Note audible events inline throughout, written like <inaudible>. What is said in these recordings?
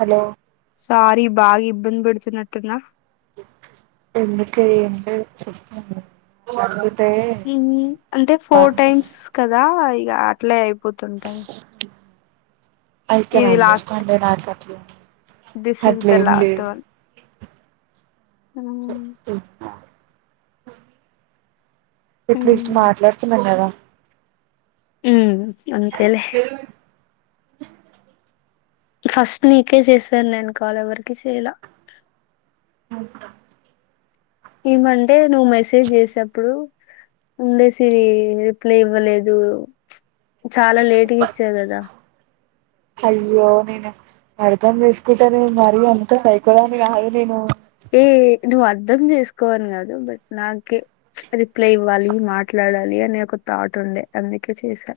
Hello sorry బాగా ఇబ్బంది పెడుతున్నటునా ఎందుకె ఏంటే చెప్పాలే అంటే ఫోర్ టైమ్స్ కదా ఇక అట్లే అయిపోతుంటాయి ఐ కెన్ ఇది లాస్ట్ అండర్స్టాండే నాకు అట్లే దిస్ ఈస్ ద అట్లేం లేదు అ అట్లేస్ట్ ఉమ్ మాట్లాడుతున్నాన్న కదా ఉమ్మ్ అంతెలే ఫస్ట్ నీకే చేశాను నేను కాల్ ఎవరికీ చేయాల మొద్ద ఏమంటే నువ్వు మెసేజ్ చేసేప్పుడు ఉండేసిరి రిప్లై ఇవ్వలేదు చాలా లేటుగా ఇచ్చా కదా అయ్యో నేను అర్థం చేసుకుంటే నేను మరీ అంత సైకోదాని కాదు నేను ఏ నువ్ అర్థం చేసుకోవను కాదు బట్ నాక రిప్లై ఇవ్వాలి మాట్లాడ మాట్లాడాలి అనే ఒక థాట్ ఉండే అందుకే చేశా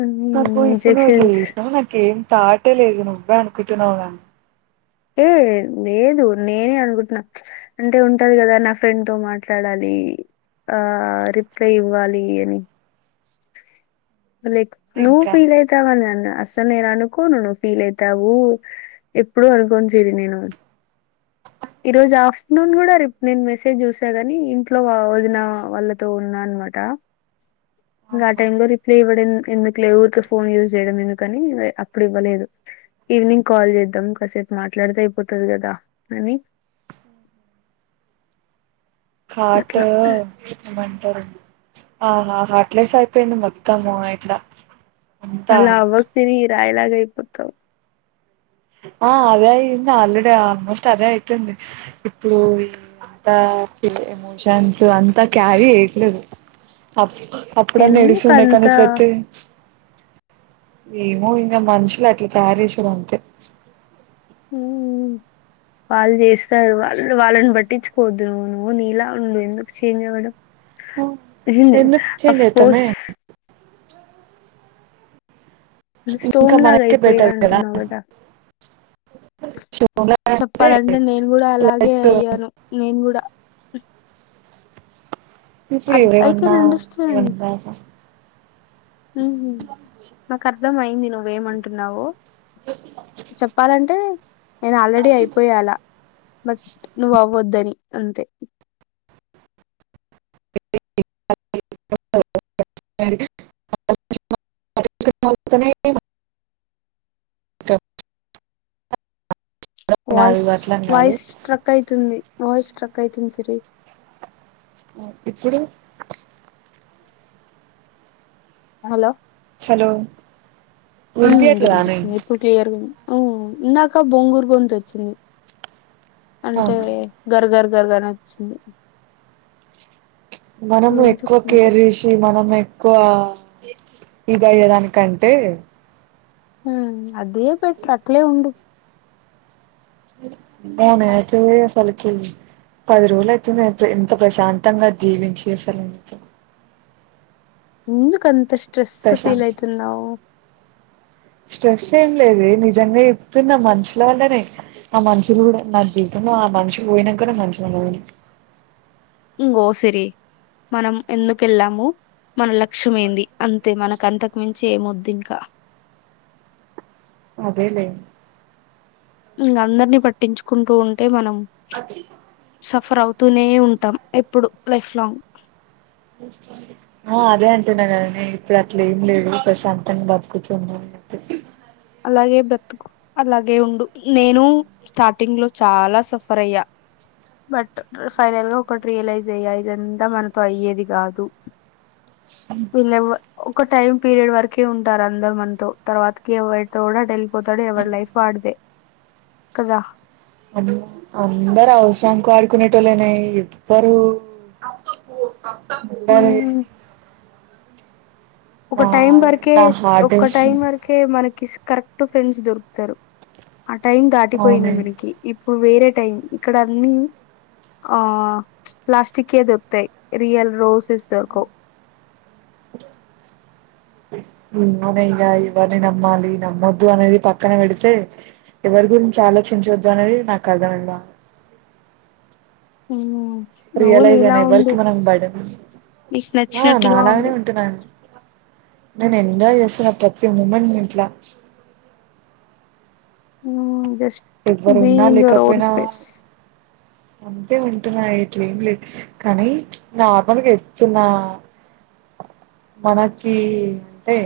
హ్మ్. నాకు ఇప్పుడు నువ్వుట్ల ఇంజెక్షన్స్ చేసినవని నాకేం తౌట్లేలేదు నువ్వే అనుకుంటున్నావుగా ఏ లేదు నేనే అనుకుంటున్నా అంటే ఉంటది కదా నా ఫ్రెండ్ తో మాట్లాడాలి ఆ రిప్లై ఇవ్వాలి అని లైక్ నువ్వు ఇంకా ఫీల్ ఐతావని అన్న అస్సలు నేను అనుకోను నువ్ ఫీల్ అయితావు ఎప్పుడు అనుకోను సిరి నేను ఈ రోజు ఆఫ్టర్నూన్ కూడా రిప్లై నేను మెసేజ్ చూసా గాని ఇంట్లో వదిన వాళ్ళతో ఉన్నాను అన్నమాట ఇంకా ఆ టైలో రిప్లై ఇవ్వడం ఎందుకులో ఊరికె ఫోన్ యూజ్ చేయడం ఎందుకని అప్పుడు ఇవ్వలేదు ఈవినింగ్ కాల్ చేద్దాం కాసేపు మాట్లాడీతే అయిపోతుంది కదా అని హాట్ అట్లా ఇష్టమంటారు ఆహా హట్లేస్ అయిపోయింది మొత్తం ఇట్లా అంతా అలా అవ్వకు సిరి రాయిలాగ అయిపోతావ్ ఆ అదే అయింది ఆల్రెడీ ఆల్మోస్ట్ అదే అయితుంది ఇప్పుడు అంత ఫి ఎమోషన్స్ అంతా క్యారి ఎట్లేదు అప్పుడన్న ఏడుస్తుండే కని ఎందుకంతా ఇప్పుడైతే ఏమో ఇంకా మనుషులు అట్లా తయారు చేసిరు అంతే మ్ వాళ్ళు చేస్తారు వాళ్ళు వాళ్ళని పట్టించుకోవద్దు నువ్వు నువ్వు నీలా ఉండు ఎందుకు చేంజ్ అవ్వడం నిజంగా ఎందుకు చేంజ్ అఫ్ అయితామే కోర్స్ ఇంకా స్టోన్ లాగా మనకే అయిపోయా బెటర్ కదా అంటున్నావు చెప్పాలంటే నేను కూడా అలాగే లైక్ అయ్యాను నేను కూడా ఇప్పుడు ఎవరేం ఐ అన్న కెన్ ఏం కాదు ఉ మ్ నాకు అర్థం అయింది నువ్వేమంటున్నావో చెప్పాలంటే నేను ఆల్రెడీ అయిపోయ అలా బట్ నువ్వు అవ్వద్దని ని అంతే <inaudible> ట వాయిస్ అట్లని కాదు వాయిస్ స్ట్రక్ అయితుంది వాయిస్ స్ట్రక్ అయితుంది సిరి ఓ ఇప్పుడు హలో హలో మ్ వినిపియట్లేదానే వినిపిస్తుంది ఇప్పుడు క్లియర్గ్ ఉంది ఊ ఇందాక బొంగూరు గొంతు వచ్చింది అంటే గర్గర్ గర్ గర్ అని వచ్చింది ఇప్పుడు మనము ఎక్కువ వినిపిస్తుంది కేర్ చేసి మనం ఎక్కువ ఇది అయ్యేదానికంటే ఆ అదే బేటర్ అట్లే ఉండు ఆమే అయితే అసలుకి పది రోజులు అయితుంది అయితే ఎంత ప్రశాంతంగా జీవించి అసలు మొత్తం ఎందుక అంత స్ట్రెస్ ఫీల్ ప్రశాంత్ అయితున్నావ్ స్ట్రెస్ ఏం లేదే నిజంగా చెప్తున్న మనుషుల వల్లనే ఆ మనుషులు కూడా నా జీవితం ఆ మనుషులు పోయినంక నే మంచిగా ఉన్న నేను మ్ గో సిరి మనం ఎందుకు వెళ్ళాము మన లక్ష్యమేంది అంతే మనకంతకు మించి ఏమొద్దింకా అదేలేే ఇంగ అందరినీ పట్టించుకుంటూ ఉంటే మనం సఫర్ అవు తూనే ఉంటాం ఎప్పుడు లైఫ్ లాంగ్ ఆ అదే అంటున్నా కదనే ఇప్పుడు అట్లే ఏం లేదు ప్రశాంతంగా బతుకుతున్న అలాగే బ్రతుకు అలాగే ఉండు నేను స్టార్టింగ్ లో చాలా సఫర్ అయ్యా బట్ ఫైనల్ గా ఒకటి రియలైజ్ అయ్యా ఇదంతా మనతో అయ్యేది కాదు చెప్పి విలెవ్వ ఒక టైమ్ పీరియడ్ వరకే ఉంటారు అందరు మనతో తర్వాతకి ఎవ తోడు అట్టెల్లిపోతాడు ఎవడి లైఫ్ వాడిదే కదా అందరు అవసరానికి వాడుకునేటోల్లేనే ఎవ్వరు అంటారే ఉమ్, ఒక టైం వరకే నా ఒక్క హార్డెస్ టైం వరకే మనకి కరెక్ట్ ఫ్రెండ్స్ దొరుకుతారు ఆ టైం దాటిపోయింది అవును మనకి ఇప్పుడు వేరే టైం ఇక్కడ అన్నీ ఆ ప్లాస్టికియే దొరుకుతయ్, రియల్ రోసెస్ దొరకవ్ అ ఇన్నోనయ ఇవరిని నమ్మాలి నమ్మొద్దు అనేది పక్కన పెడితే, ఎవర్ ఎవరి గురించి ఆలోచించవద్దు అనేది నాకు అర్థమైంది బ ఉమ్ నువ్వు రియలైజ్ నీలా అనేవరికి ఉండు మనం బడెన్, నీకు ఆ నచ్చినట్టుగా నాలాగనే ఉండు ఉంటున్నా నేను ఎంజాయ్ చేసిన ప్రతి మూమెంట్ ఇంట్లా um just be in your own లేకపోయినా స్పేస్ అంతే ఉంటున్నా ఇట్లేం లేదు కానీ, నార్మల్గా ఎప్తున్నా మనకి అంటే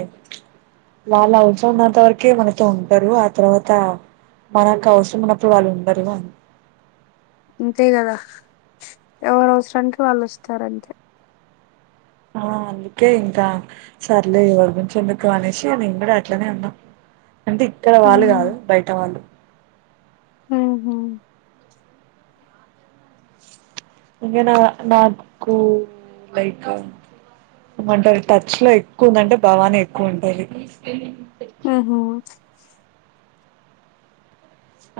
వాళ్ళ అవసరం ఉన్నంత వరకే మనతో ఉంటారు, ఆ తర్వాత మనకు అవసరం ఉన్నప్పుడు, వాళ్ళు ఉండరు అని. అంతే కదా, ఎవరు అవసరానికి వాళ్ళు వస్తారంతే. ఆ అందుకే ఇంకా సర్లే ఎవర్ గుంచి ఎందుకు అనేసి నేను కూడా అట్లనే ఉన్న. అంటే ఇక్కడ వాళ్ళు కాదు, బయట వాళ్ళు హ హ్మ్ ఇగనా నాగుకు లైట్ గా ఏం అంటారు, టచ్ లో ఎక్కువ ఉందంటే భావానే ఎక్కువ ఉంటది. ఆహ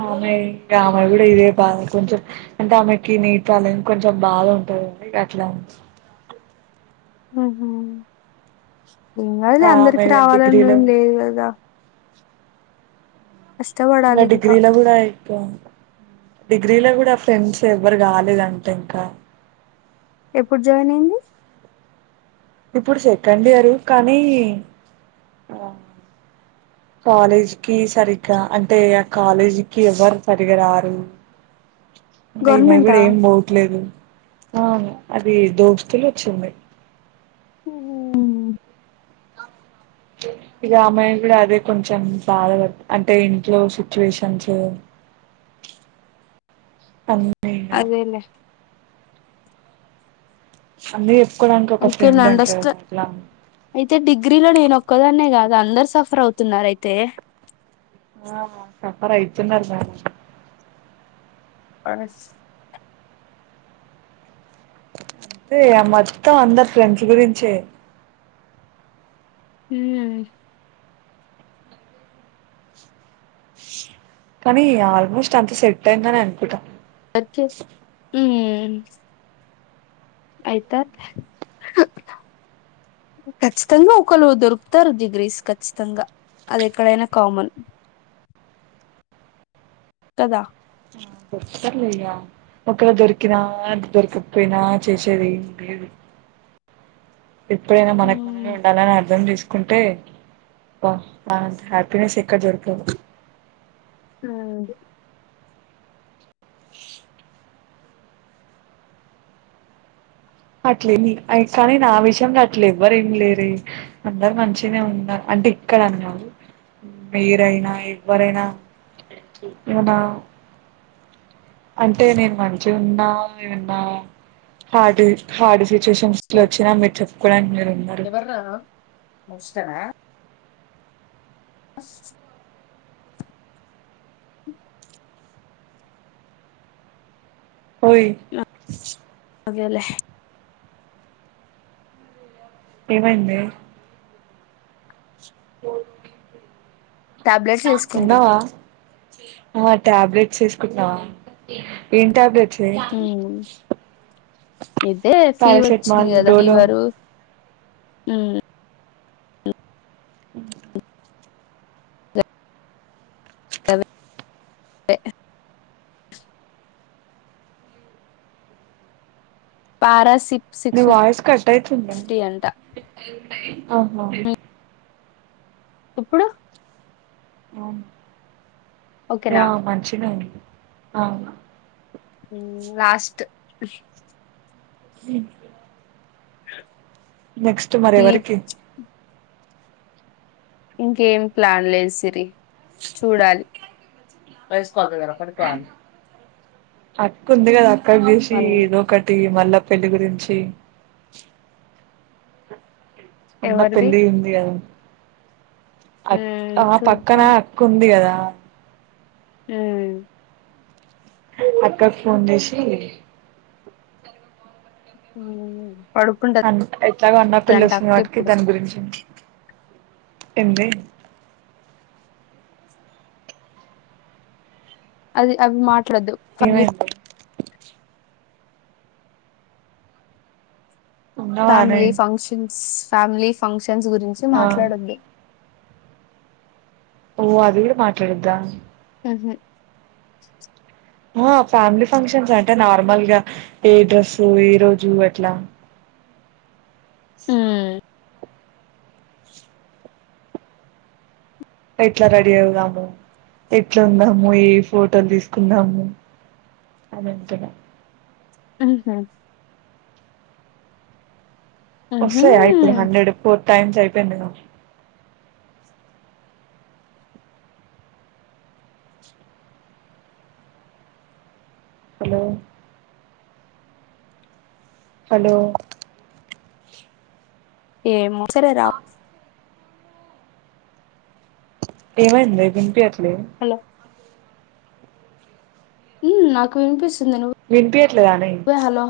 ఆమయి ఇంకామయి కూడా ఇదే బాధ, కొంచెం అంటే ఆమెకి నీతోలన్ కొంచెం బాధ ఉం గట్ల ఉహు, ఏం కాదలే ఇంకా ఆమె అందరికి రావాలని డిగ్రీలో ఏం లేదు కదా. అ కష్టపడాలి ఇంకా డిగ్రీలో గుడ ఇంక గ్రీలో గూడ ఫ్రెండ్స్ ఎవ్వరు కాలేదంటే ఇంకా ఎప్పుడు జాయిన్ అయింది. ఇప్పుడు సెకండ్ ఇయరు కానీ ఆ కాలేజీకి సరిగ్గా, అంటే ఆ కాలేజీకి ఎవరు సరిగ రారు. ఇంగ ఈమె గవర్నమెంటా గుడ ఏం పోవట్లేదు. అది దోస్తులు వచ్చింది ఉమ్ ఇగ మేం గుడ అదే కొంచెం బాధపడు, అంటే ఇంట్లో సిచ్యువేషన్స్ అన్ అదేలే అందిప్ అందుకే నండస్త అయితే డిగ్రీలో నేను ఒక్కదాన్నే కాదు గ అందరు సఫర్ అవుతున్నరయితే ఆహ సఫర్ అయితున్నరు మ్యాక్సి ఆడెస్ రే ఆ మొత్తం అందరు ఫ్రెండ్స్ గురించే హ్మ్ కానీ ఆల్మోస్ట్ అంత సెట్ అయిందనే అనుకుంట. అచ్చే ఉమ్ అయిత ఖచ్చితంగా ఒకళ్ళు దొరుకుతారు జిగ్రీస్ ఖచ్చితంగా అది ఎక్కడైనా కామన్ కదా వస్తర్లేయ్యా ఒకవేళ దొరికినా అ దొరకకపోయినా చేసేది ఏ ఉండది ఎప్పుడైనా మనకు మనమే మ్మ్. ఉండాలని అర్థం చేసుకో కుంటే బ హ్యాపీనెస్ ఎక్కడ దొరకదు ఉమ్ అట్లేని కానీ నా విషయంలో అట్లే ఎవ్వరు ఏమి లేరే అందరు మంచిగనే ఉన్నారు అంటే ఇక్కడ అనికాదు మీరైనా ఎవ్వరైనా అవునా అంటే నేను మంచిగ ఉన్నా ఏన్నా హార్డ్ హార్డ్ సిచ్యువేషన్స్ లో వచ్చినా మీరు చెప్పుకోవడానికి మీరు ఉన్నారు ఎవరు నాన ముస్తానా ఓయ్ అదేలే ఏమైందే ఓకే టాబ్లెట్స్ వేసుకుంటు ఆ టాబ్లెట్స్ వేసుకుంటున్నావా ఏం టాబ్లెట్ చే ఇదే ఫీవర్ వచ్చింది కదా డోలో ఫీవరు ఉమ్ సే పారాసి నీ వాయిస్ కట్ అయితుంది ఆహా మ్మ్. ఇప్పుడు అవును ఓకేనా ఆ మంచిగనే ఉంది ఆ ఉమ్ లాస్ట్ ఉమ్ నెక్స్ట్ మరి ఈ ఎవరకి ఇంకేం ప్లాన్ లేదు సిరి చూడాలి సదగ ర ఒక కాాల అక్క ఉంది కదా అక్కకు చేసి ఒకటి మళ్ళా పెళ్లి గురించి అన్న ఎవరిది పెళ్లి ఉంది గదా అక మ్మ్. ఆ పక్కన చూద్దాం అక్క ఉంది కదా ఉమ్ అక్కకి ఫోన్ చేసి ఉ ఉమ్ ఆన్ ఎట్లాగో అన్న పెళ్లి వస్తుంది వాటికి ఇప్పుడు దాని గురించి ఏంది అది అవి మాట్లాడద్దు ఫ్యామిలీ ఏమైంది ఉన్నావానే ఫ్యామిలీ ఫంక్షన్స్ ఫ్యామిలీ ఫంక్షన్స్ గురించి ఆ మాట్లాడద్దు ఓ అది కూడా మాట్లాడద్దా ఉహూ ఆ ఫ్యామిలీ ఫంక్షన్స్ అంటే నార్మల్ గా ఏ డ్రెస్సు ఏ రోజు ఎట్లా. ఉమ్ ఎట్లా రెడీ అవుదాము ఎట్లా ఉందము ఏ ఫోటోలు తీసుకుందాము. అదకిన ఆహ ఉహు వస్తాయా ఇప్పుడు హండ్రెడ్ ఫోర్ టైమ్స్ అయిపోయిందిను హలో హలో ఏమో సరే రా ఏమైంద వినిపి హలో నాకు వినిపిస్తుంది వినిపియట్లేదానే ను్వు హలో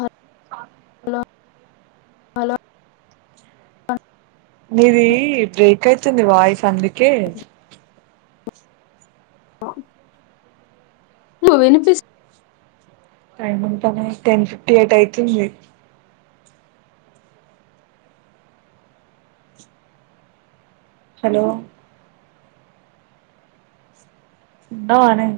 హలో మీది బ్రేక్ అయితుంది వాయిస్ అందుకే ఆ నువ వినిపి టైమింగ్ పనే టెన్ ఫిఫ్టీ ఎయిట్ అయితుంది. హలో ట అనే